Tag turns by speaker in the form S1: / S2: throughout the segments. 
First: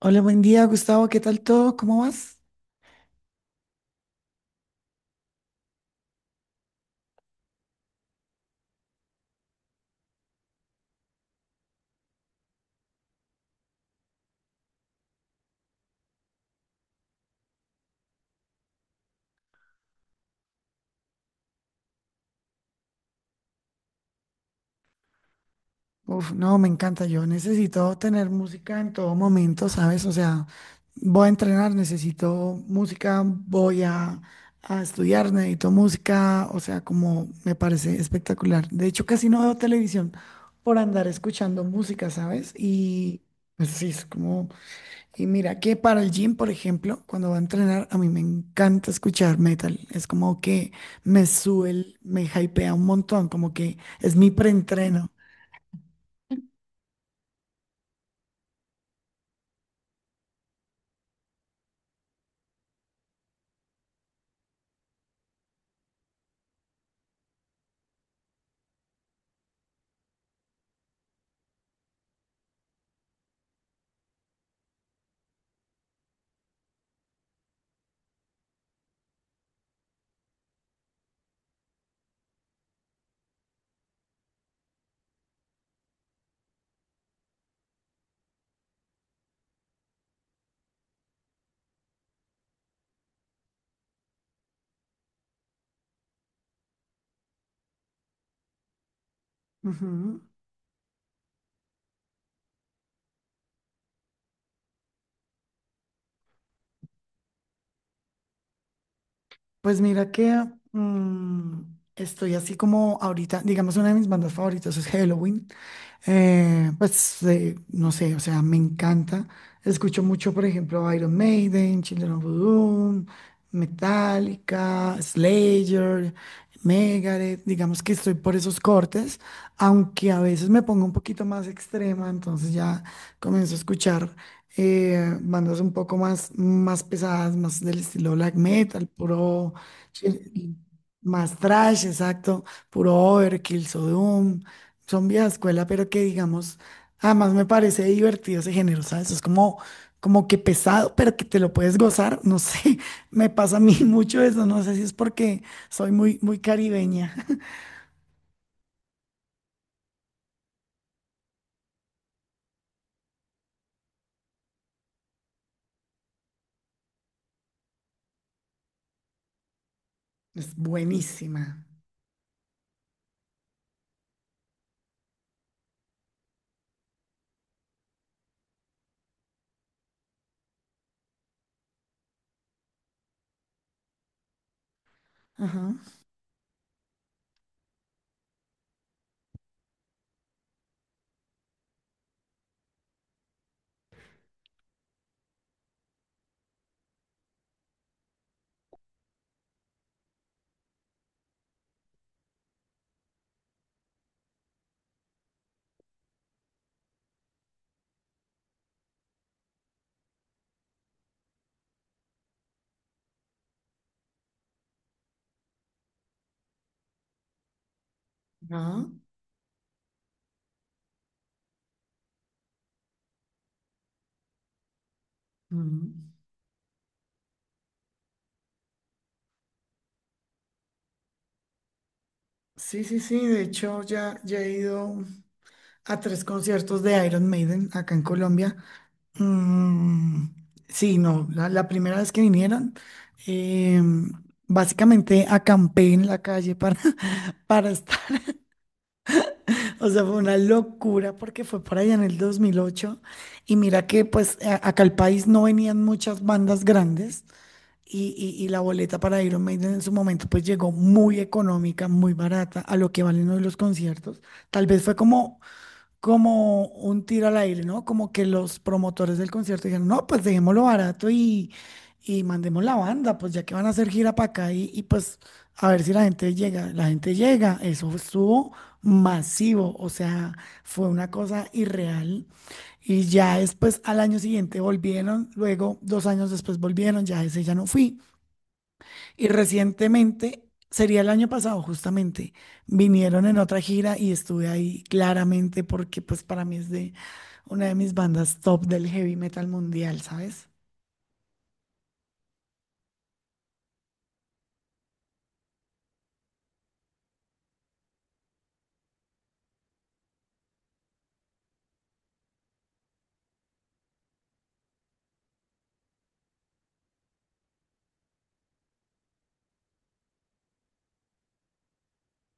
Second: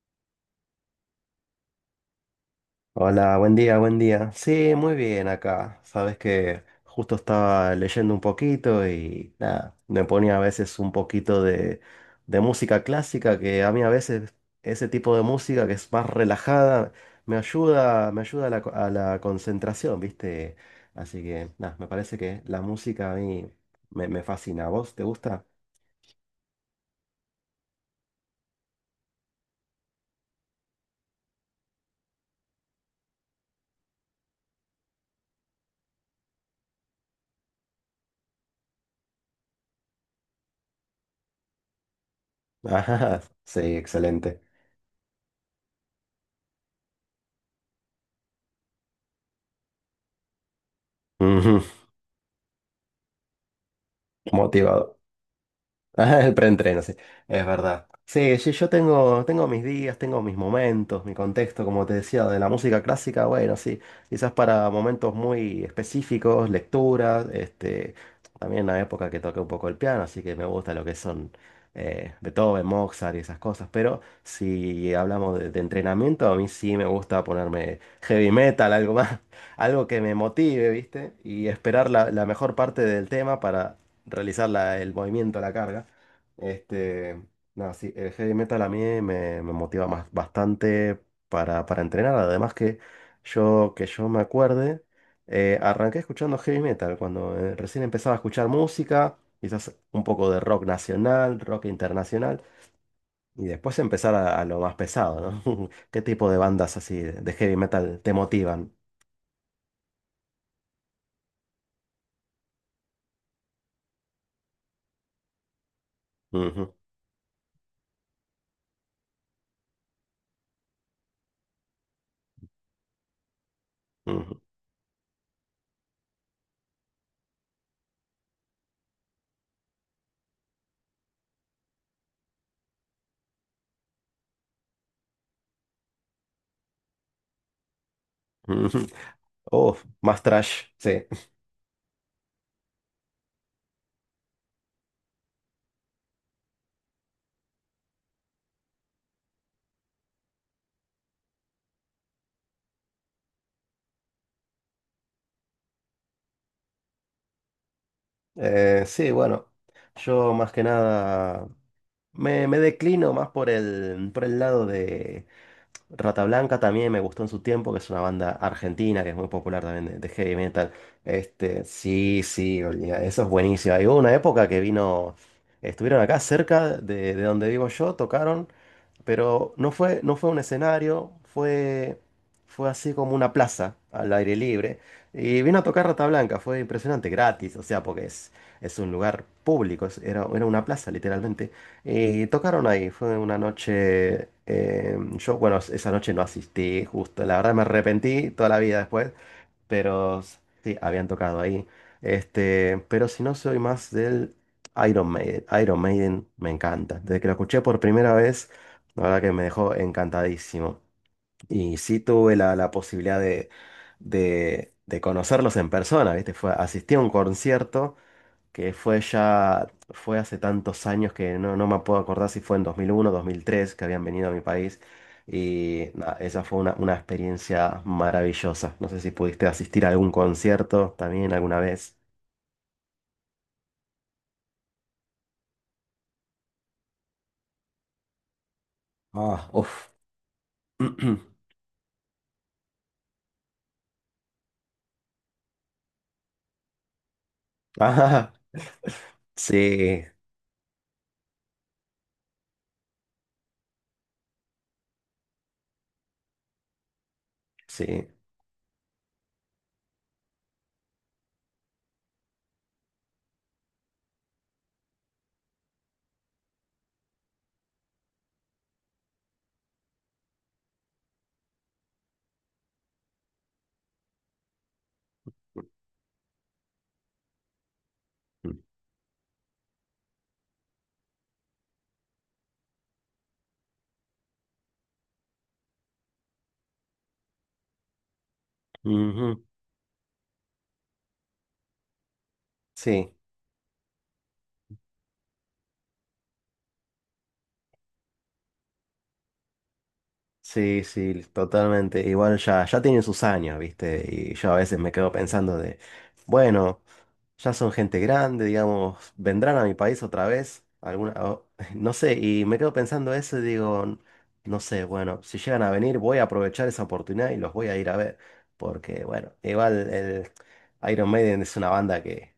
S1: Hola, buen día, Gustavo. ¿Qué tal todo? ¿Cómo vas?
S2: Hola, buen día, buen día. Sí, muy bien acá. Sabes que justo estaba leyendo un poquito y nada, me ponía a veces un poquito de música clásica, que a mí a veces ese tipo de música que es más relajada me ayuda a a la concentración, ¿viste? Así que nada, me parece que la música a mí me fascina. ¿A vos te gusta?
S1: Uf, no, me encanta. Yo necesito tener música en todo momento, ¿sabes? O sea, voy a entrenar, necesito música, a estudiar, necesito música. O sea, como me parece espectacular. De hecho, casi no veo televisión por andar escuchando música, ¿sabes?
S2: Ajá,
S1: Y
S2: sí,
S1: pues sí, es
S2: excelente.
S1: como. Y mira que para el gym, por ejemplo, cuando va a entrenar, a mí me encanta escuchar metal. Es como que me
S2: Ujú.
S1: sube, me hypea un montón, como que es mi
S2: Motivado.
S1: preentreno.
S2: Ah, el preentreno, sí, es verdad. Sí, sí, yo tengo mis días, tengo mis momentos, mi contexto, como te decía, de la música clásica, bueno, sí, quizás para momentos muy específicos, lecturas, también la época que toqué un poco el piano, así que me gusta lo que son Beethoven, Mozart y esas cosas, pero si hablamos de entrenamiento, a mí sí me gusta ponerme heavy metal, algo más, algo que me motive, ¿viste? Y esperar la mejor parte del tema para realizar el movimiento, la carga. Este, nada, sí, el heavy metal a mí me motiva más, bastante para entrenar. Además que que yo me acuerde, arranqué escuchando heavy metal cuando recién empezaba a escuchar música, quizás un
S1: Ujú.
S2: poco de rock nacional, rock internacional, y después empezar a lo más pesado, ¿no? ¿Qué tipo de bandas así de heavy metal te motivan?
S1: Pues mira que mm, estoy así como ahorita, digamos, una de mis bandas favoritas es Halloween.
S2: Ujú,
S1: No sé, o sea, me encanta. Escucho mucho, por ejemplo, Iron Maiden, Children of a Doom,
S2: ujú,
S1: Metallica, Slayer, Megadeth. Digamos que estoy por esos cortes, aunque a veces me pongo un poquito más extrema, entonces ya comienzo a escuchar bandas un poco más, más pesadas, más del estilo black metal,
S2: ujú.
S1: puro.
S2: Oh, más
S1: Sí,
S2: trash, sí.
S1: más trash, exacto, puro Overkill, Sodom, son vieja escuela, pero que digamos, además me parece divertido ese género, ¿sabes? Es como, como que pesado, pero que te lo puedes gozar, no sé, me pasa a mí mucho eso, no sé si es porque soy muy, muy caribeña.
S2: Sí, bueno, yo más que nada... Me declino más por por el lado de Rata Blanca también me gustó en su tiempo, que es una banda argentina que es muy popular también de heavy
S1: es
S2: metal. Este,
S1: buenísima.
S2: sí, sí, olía, eso es buenísimo. Hay una época que vino, estuvieron acá cerca de donde vivo yo, tocaron pero no fue un escenario, fue así como una plaza al aire libre. Y vino
S1: Ajá,
S2: a tocar Rata Blanca, fue impresionante, gratis, o sea, porque es un lugar público, era, era una plaza literalmente. Y tocaron ahí, fue una noche, yo, bueno, esa noche no asistí, justo, la verdad me arrepentí toda la vida después, pero sí, habían tocado ahí. Este, pero si no, soy más del Iron Maiden. Iron Maiden me encanta. Desde que lo escuché por primera vez, la verdad que me dejó encantadísimo. Y sí tuve la posibilidad de conocerlos en persona, ¿viste? Fue, asistí a un concierto que
S1: ajá,
S2: fue ya, fue hace tantos años que no, no me puedo acordar si fue en 2001 2003 que habían venido a mi país.
S1: ujú.
S2: Y nada, esa fue una experiencia maravillosa. No sé si pudiste asistir a algún concierto también alguna vez.
S1: Sí, sí, sí, de hecho ya, ya he ido a 3 conciertos de Iron Maiden acá en Colombia.
S2: Ah, uff.
S1: Mm, sí, no, la primera vez que vinieron, em, básicamente acampé en la calle para, para estar,
S2: Ah,
S1: o sea,
S2: sí,
S1: fue una locura porque fue por allá en el 2008 y mira que pues acá al país no venían muchas bandas grandes
S2: sí.
S1: y la boleta para Iron Maiden en su momento pues llegó muy económica, muy barata a lo que valen hoy los conciertos. Tal vez fue como como un tiro al aire, ¿no? Como que los promotores del concierto dijeron, no, pues dejémoslo barato y mandemos la banda, pues ya que van a hacer gira para acá y pues a ver si la gente llega. La gente llega, eso estuvo masivo, o sea, fue una cosa irreal. Y ya después, al año siguiente volvieron, luego 2 años después volvieron, ya ese ya no fui. Y
S2: Ujú,
S1: recientemente, sería el año pasado justamente,
S2: sí.
S1: vinieron en otra gira y estuve ahí claramente porque pues para mí es de una de mis bandas top del heavy metal mundial, ¿sabes?
S2: Sí, sí, totalmente. Igual ya, ya tienen sus años, ¿viste? Y yo a veces me quedo pensando de, bueno, ya son gente grande, digamos, vendrán a mi país otra vez, alguna, no sé, y me quedo pensando eso y digo, "N- no sé, bueno, si llegan a venir voy a aprovechar esa oportunidad y los voy a ir a ver, porque bueno, igual el Iron Maiden es una banda que,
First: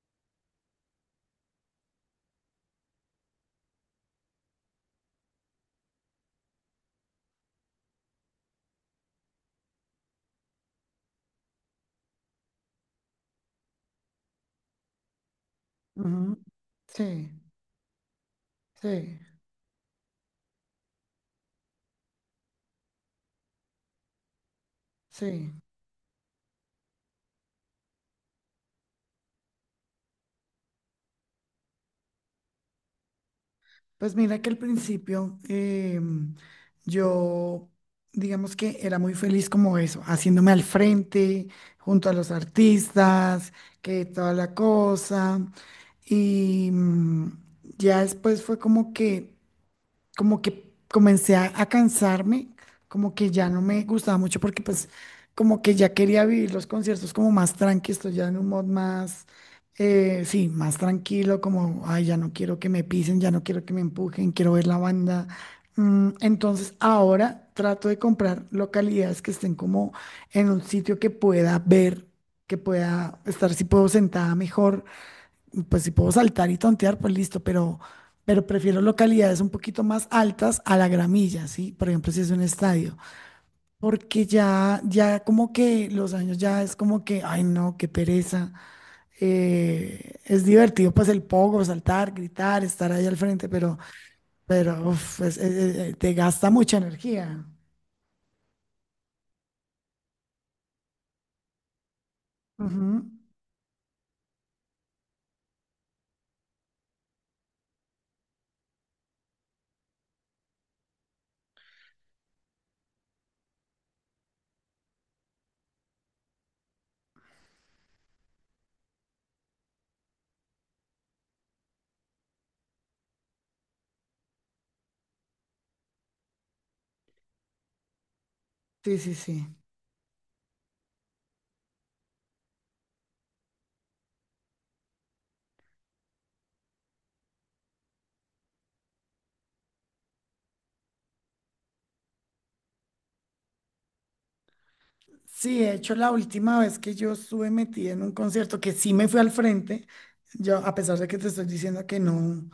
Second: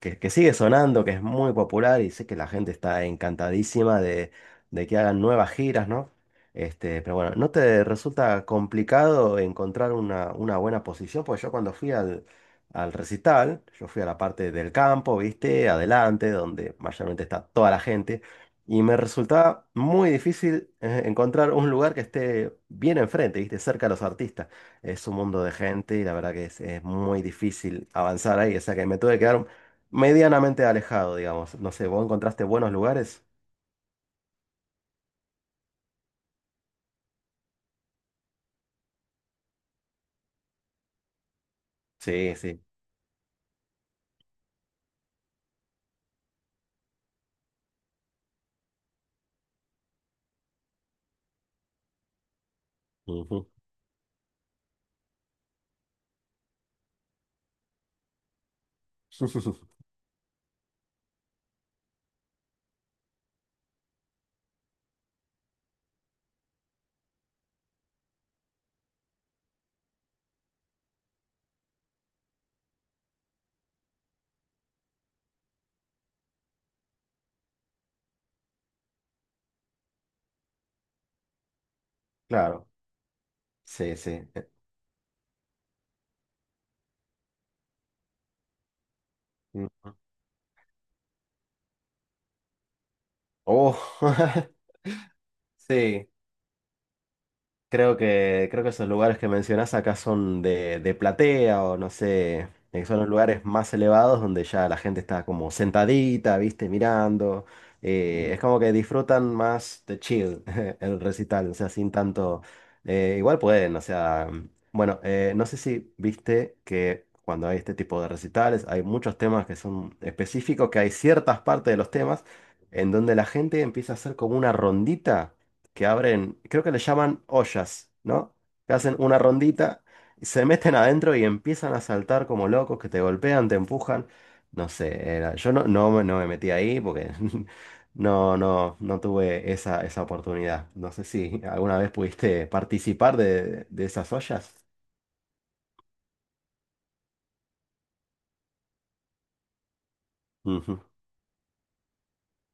S2: que, que sigue sonando, que es muy popular y sé que la gente está encantadísima de que hagan nuevas giras, ¿no? Este, pero bueno, ¿no te resulta complicado encontrar una buena posición? Porque yo cuando fui al recital, yo fui a la parte del campo, ¿viste? Adelante,
S1: Ujú.
S2: donde mayormente
S1: Sí,
S2: está toda la gente, y me
S1: sí,
S2: resultaba muy difícil encontrar un lugar que esté bien enfrente, ¿viste? Cerca de los artistas. Es un mundo de
S1: sí.
S2: gente y la verdad que es muy difícil avanzar ahí, o sea que me tuve que quedar medianamente alejado, digamos. No sé, ¿vos encontraste buenos lugares?
S1: Pues mira que al principio yo, digamos que era muy feliz como eso, haciéndome al frente, junto a los
S2: Sí, sí.
S1: artistas, que toda la cosa. Y ya después fue como que comencé a cansarme, como que
S2: Ujú.
S1: ya no me gustaba mucho porque pues como que ya quería vivir los conciertos como más tranqui, estoy ya en un mod más, sí, más tranquilo, como, ay, ya no quiero que me pisen, ya no quiero que me empujen, quiero ver la banda. Mm, entonces ahora trato de comprar localidades que estén como en un sitio que pueda ver, que pueda estar, si puedo sentada mejor pues si puedo saltar y tontear, pues listo, pero prefiero localidades un poquito más altas a la gramilla, ¿sí? Por ejemplo, si es un
S2: Claro.
S1: estadio,
S2: Sí, sí.
S1: porque ya, ya como que los años ya es como que, ay no, qué pereza.
S2: Mm,
S1: Es divertido pues el pogo, saltar, gritar, estar ahí al frente,
S2: Oh,
S1: pero uf,
S2: sí.
S1: te gasta mucha energía.
S2: Creo que esos lugares que mencionás acá son de platea o no sé, son
S1: Ujú.
S2: los lugares más elevados donde ya la gente está como sentadita, viste, mirando. Es como que disfrutan más de chill el recital, o sea, sin tanto. Igual pueden, o sea. Bueno, no sé si viste que cuando hay este tipo de recitales hay muchos temas que son específicos, que hay ciertas partes de los temas en donde la gente empieza a hacer como una rondita que abren, creo que le llaman ollas, ¿no? Que hacen
S1: Sí, sí,
S2: una
S1: sí.
S2: rondita, y se meten adentro y empiezan a saltar como locos, que te golpean, te empujan. No sé, yo no, no, me no me metí ahí porque no, no, no tuve esa oportunidad. No sé si alguna vez pudiste participar de esas ollas.
S1: Sí, de hecho, la última vez que yo estuve metida en un concierto, que sí me fui al frente, yo, a
S2: Ujú.
S1: pesar de que te estoy diciendo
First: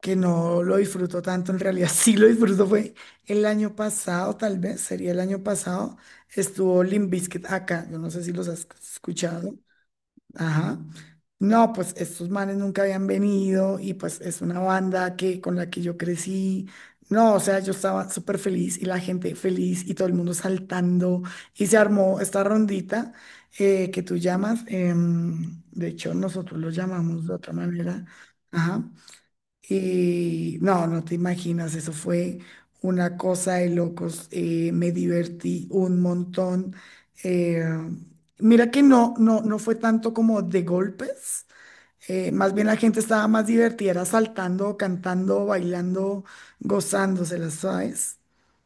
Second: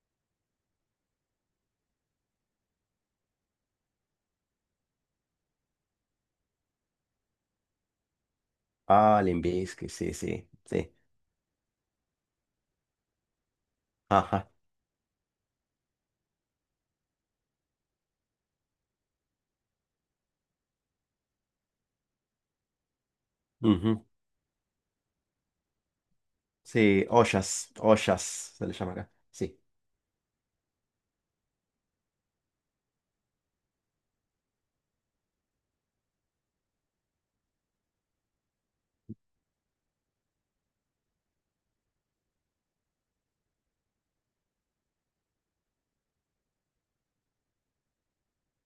S1: que no lo disfruto tanto, en realidad sí lo disfruto, fue el año pasado, tal vez, sería el año pasado, estuvo Limp Bizkit acá, yo no sé si los has
S2: Ah, Limp
S1: escuchado.
S2: Bizkit, sí, sí,
S1: Ajá.
S2: sí.
S1: No, pues estos manes nunca habían venido y pues es
S2: Ajá.
S1: una banda que con la que yo crecí. No, o sea, yo estaba súper feliz y la gente feliz y todo el mundo saltando y se armó esta rondita que
S2: Ujú.
S1: tú llamas. De hecho, nosotros lo
S2: Sí,
S1: llamamos de otra
S2: ollas,
S1: manera.
S2: ollas se le
S1: Ajá.
S2: llama acá. Sí.
S1: Y no, no te imaginas, eso fue una cosa de locos. Me divertí un montón. eh, Mira que no, no, no fue tanto como de golpes. Más bien la gente estaba más divertida, era saltando, cantando, bailando, gozándoselas, ¿sabes?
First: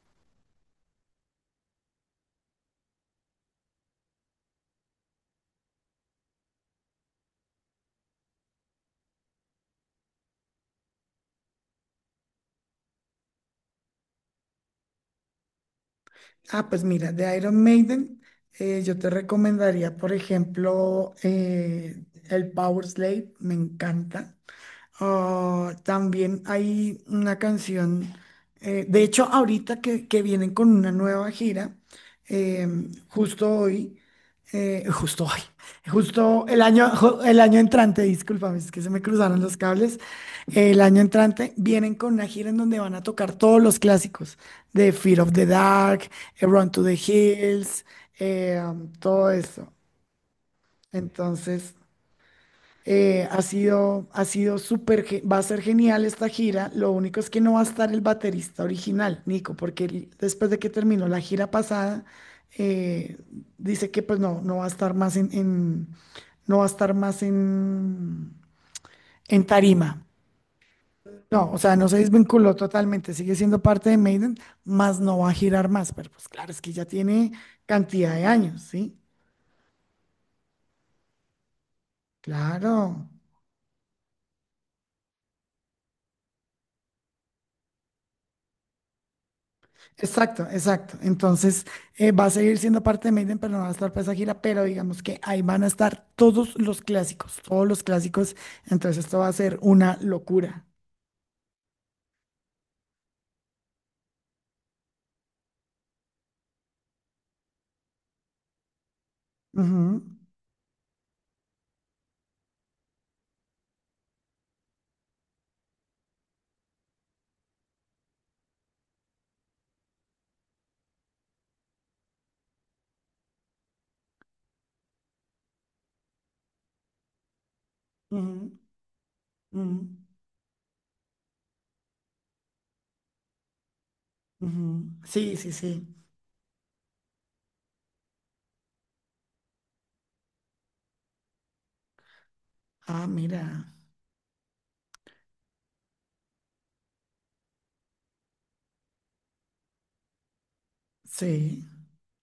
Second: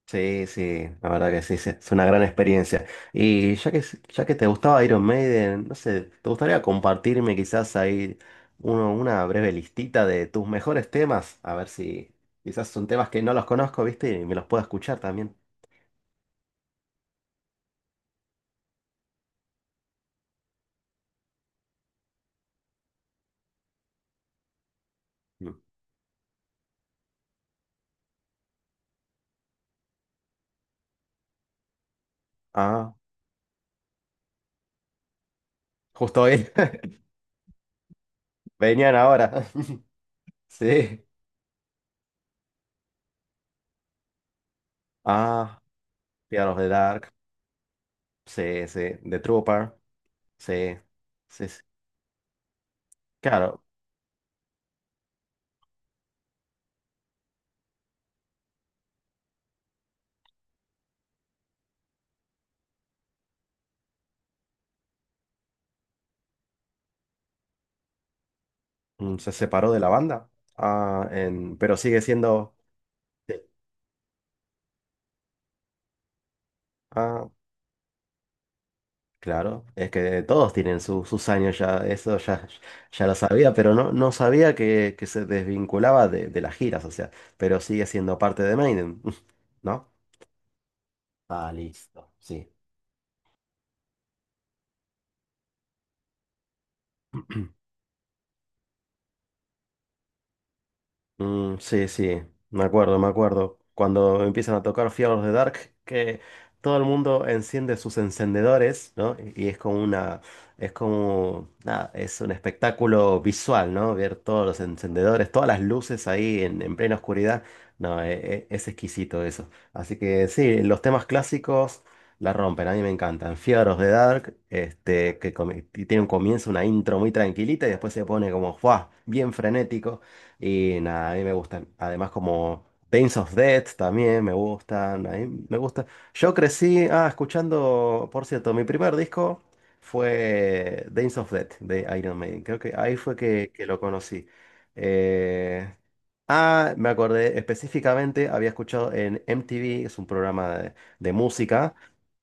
S2: Sí, sí, la verdad que sí, sí, es una gran experiencia. Y ya que te gustaba Iron Maiden, no sé, ¿te gustaría compartirme quizás ahí una breve listita de tus mejores temas? A ver si quizás son temas que no los conozco, ¿viste? Y me los puedo escuchar también.
S1: Ah, pues mira, de Iron Maiden, yo te recomendaría, por ejemplo, el Power Slave, me encanta.
S2: Mm.
S1: Ah, también hay una canción, de hecho ahorita que vienen con una nueva gira, eh,
S2: Ah,
S1: justo hoy, justo hoy,
S2: justo
S1: justo
S2: hoy.
S1: el año, el año entrante, discúlpame, es que se
S2: Venían
S1: me cruzaron
S2: ahora.
S1: los cables, el año
S2: Sí.
S1: entrante vienen con una gira en donde van a tocar todos los clásicos de Fear of the
S2: Ah,
S1: Dark,
S2: Fear of the
S1: Run to the
S2: Dark.
S1: Hills,
S2: Sí, sí. The
S1: todo eso.
S2: Trooper. Sí, sí, sí.
S1: Entonces...
S2: Claro,
S1: ha sido súper, va a ser genial esta gira. Lo único es que no va a estar el baterista original, Nico, porque él, después de que terminó la gira pasada, eh, dice que pues no, no va a estar más no va a estar más
S2: mm, se
S1: en
S2: separó de la
S1: tarima.
S2: banda. Ah,
S1: No, o sea,
S2: pero
S1: no se
S2: sigue siendo...
S1: desvinculó totalmente, sigue siendo parte de Maiden, más no va a girar más, pero pues claro, es que ya
S2: Ah,
S1: tiene cantidad de años, ¿sí?
S2: claro, es que todos tienen sus años ya, eso ya, ya
S1: Claro.
S2: lo sabía, pero no, no sabía que se desvinculaba de las giras, o sea, pero sigue siendo parte de Maiden, ¿no?
S1: Exacto, exacto.
S2: Ah,
S1: Entonces,
S2: listo.
S1: va a
S2: Sí.
S1: seguir siendo parte de Maiden, pero no va a estar para esa gira, pero digamos que ahí van a estar todos los clásicos, todos los clásicos. Entonces, esto va a ser una locura.
S2: Mm, sí, sí, me acuerdo, me acuerdo. Cuando empiezan a tocar Fear de Dark, que todo el mundo enciende sus encendedores, ¿no? Y es como
S1: Ujú,
S2: una, es como, nada, es un espectáculo visual, ¿no? Ver todos los encendedores, todas las luces ahí en plena oscuridad. No, es, exquisito eso. Así que sí, los temas clásicos la rompen, a mí me encantan. Fear de Dark, este, que tiene un comienzo, una intro muy tranquilita y después se pone
S1: ujú,
S2: como, ¡fua! Bien frenético. Y nada, a mí me gustan. Además, como Days of Death también me
S1: ujú, ujú.
S2: gustan. A
S1: Sí,
S2: mí
S1: sí,
S2: me gusta.
S1: sí.
S2: Yo crecí, ah, escuchando, por cierto, mi primer disco fue Days of Death de Iron Maiden. Creo que ahí
S1: Ah,
S2: fue que
S1: mira.
S2: lo conocí. Eh, me acordé específicamente, había escuchado en MTV, es un programa de
S1: Sí,
S2: música.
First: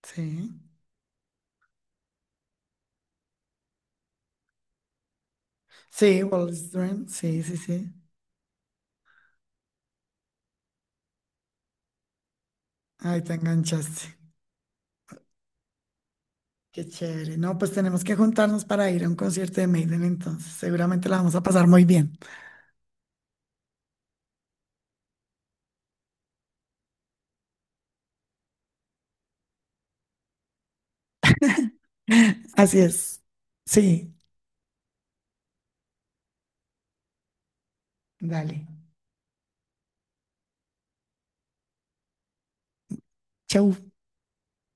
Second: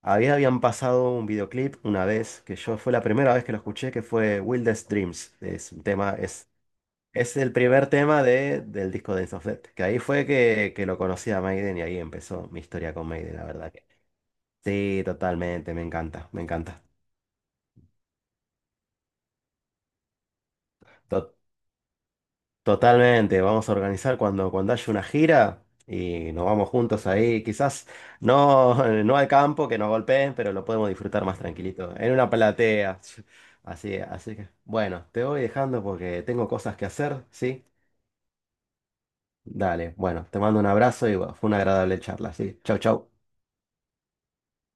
S2: Había,
S1: sí.
S2: habían pasado un videoclip una vez, que yo fue la primera vez que lo escuché, que fue Wildest Dreams. Es un tema,
S1: Sí, Wall Street.
S2: es
S1: Sí,
S2: el
S1: sí,
S2: primer
S1: sí.
S2: tema de, del disco de of Death, que ahí fue que lo conocí a Maiden y ahí empezó mi historia con
S1: Ahí te
S2: Maiden, la verdad que.
S1: enganchaste.
S2: Sí, totalmente, me encanta, me encanta.
S1: Qué chévere. No, pues tenemos que juntarnos para ir a un concierto de Maiden, entonces. Seguramente la
S2: To-
S1: vamos a pasar muy bien.
S2: totalmente, vamos a organizar cuando, cuando haya una gira y nos vamos juntos ahí, quizás no, no al campo, que nos golpeen, pero lo podemos disfrutar más tranquilito, en una
S1: Así
S2: platea.
S1: es.
S2: Así,
S1: Sí.
S2: así que, bueno, te voy dejando porque tengo cosas que hacer, ¿sí?
S1: Dale.
S2: Dale, bueno, te mando un abrazo y bueno, fue una agradable charla, ¿sí? Chau, chau.
S1: Chau.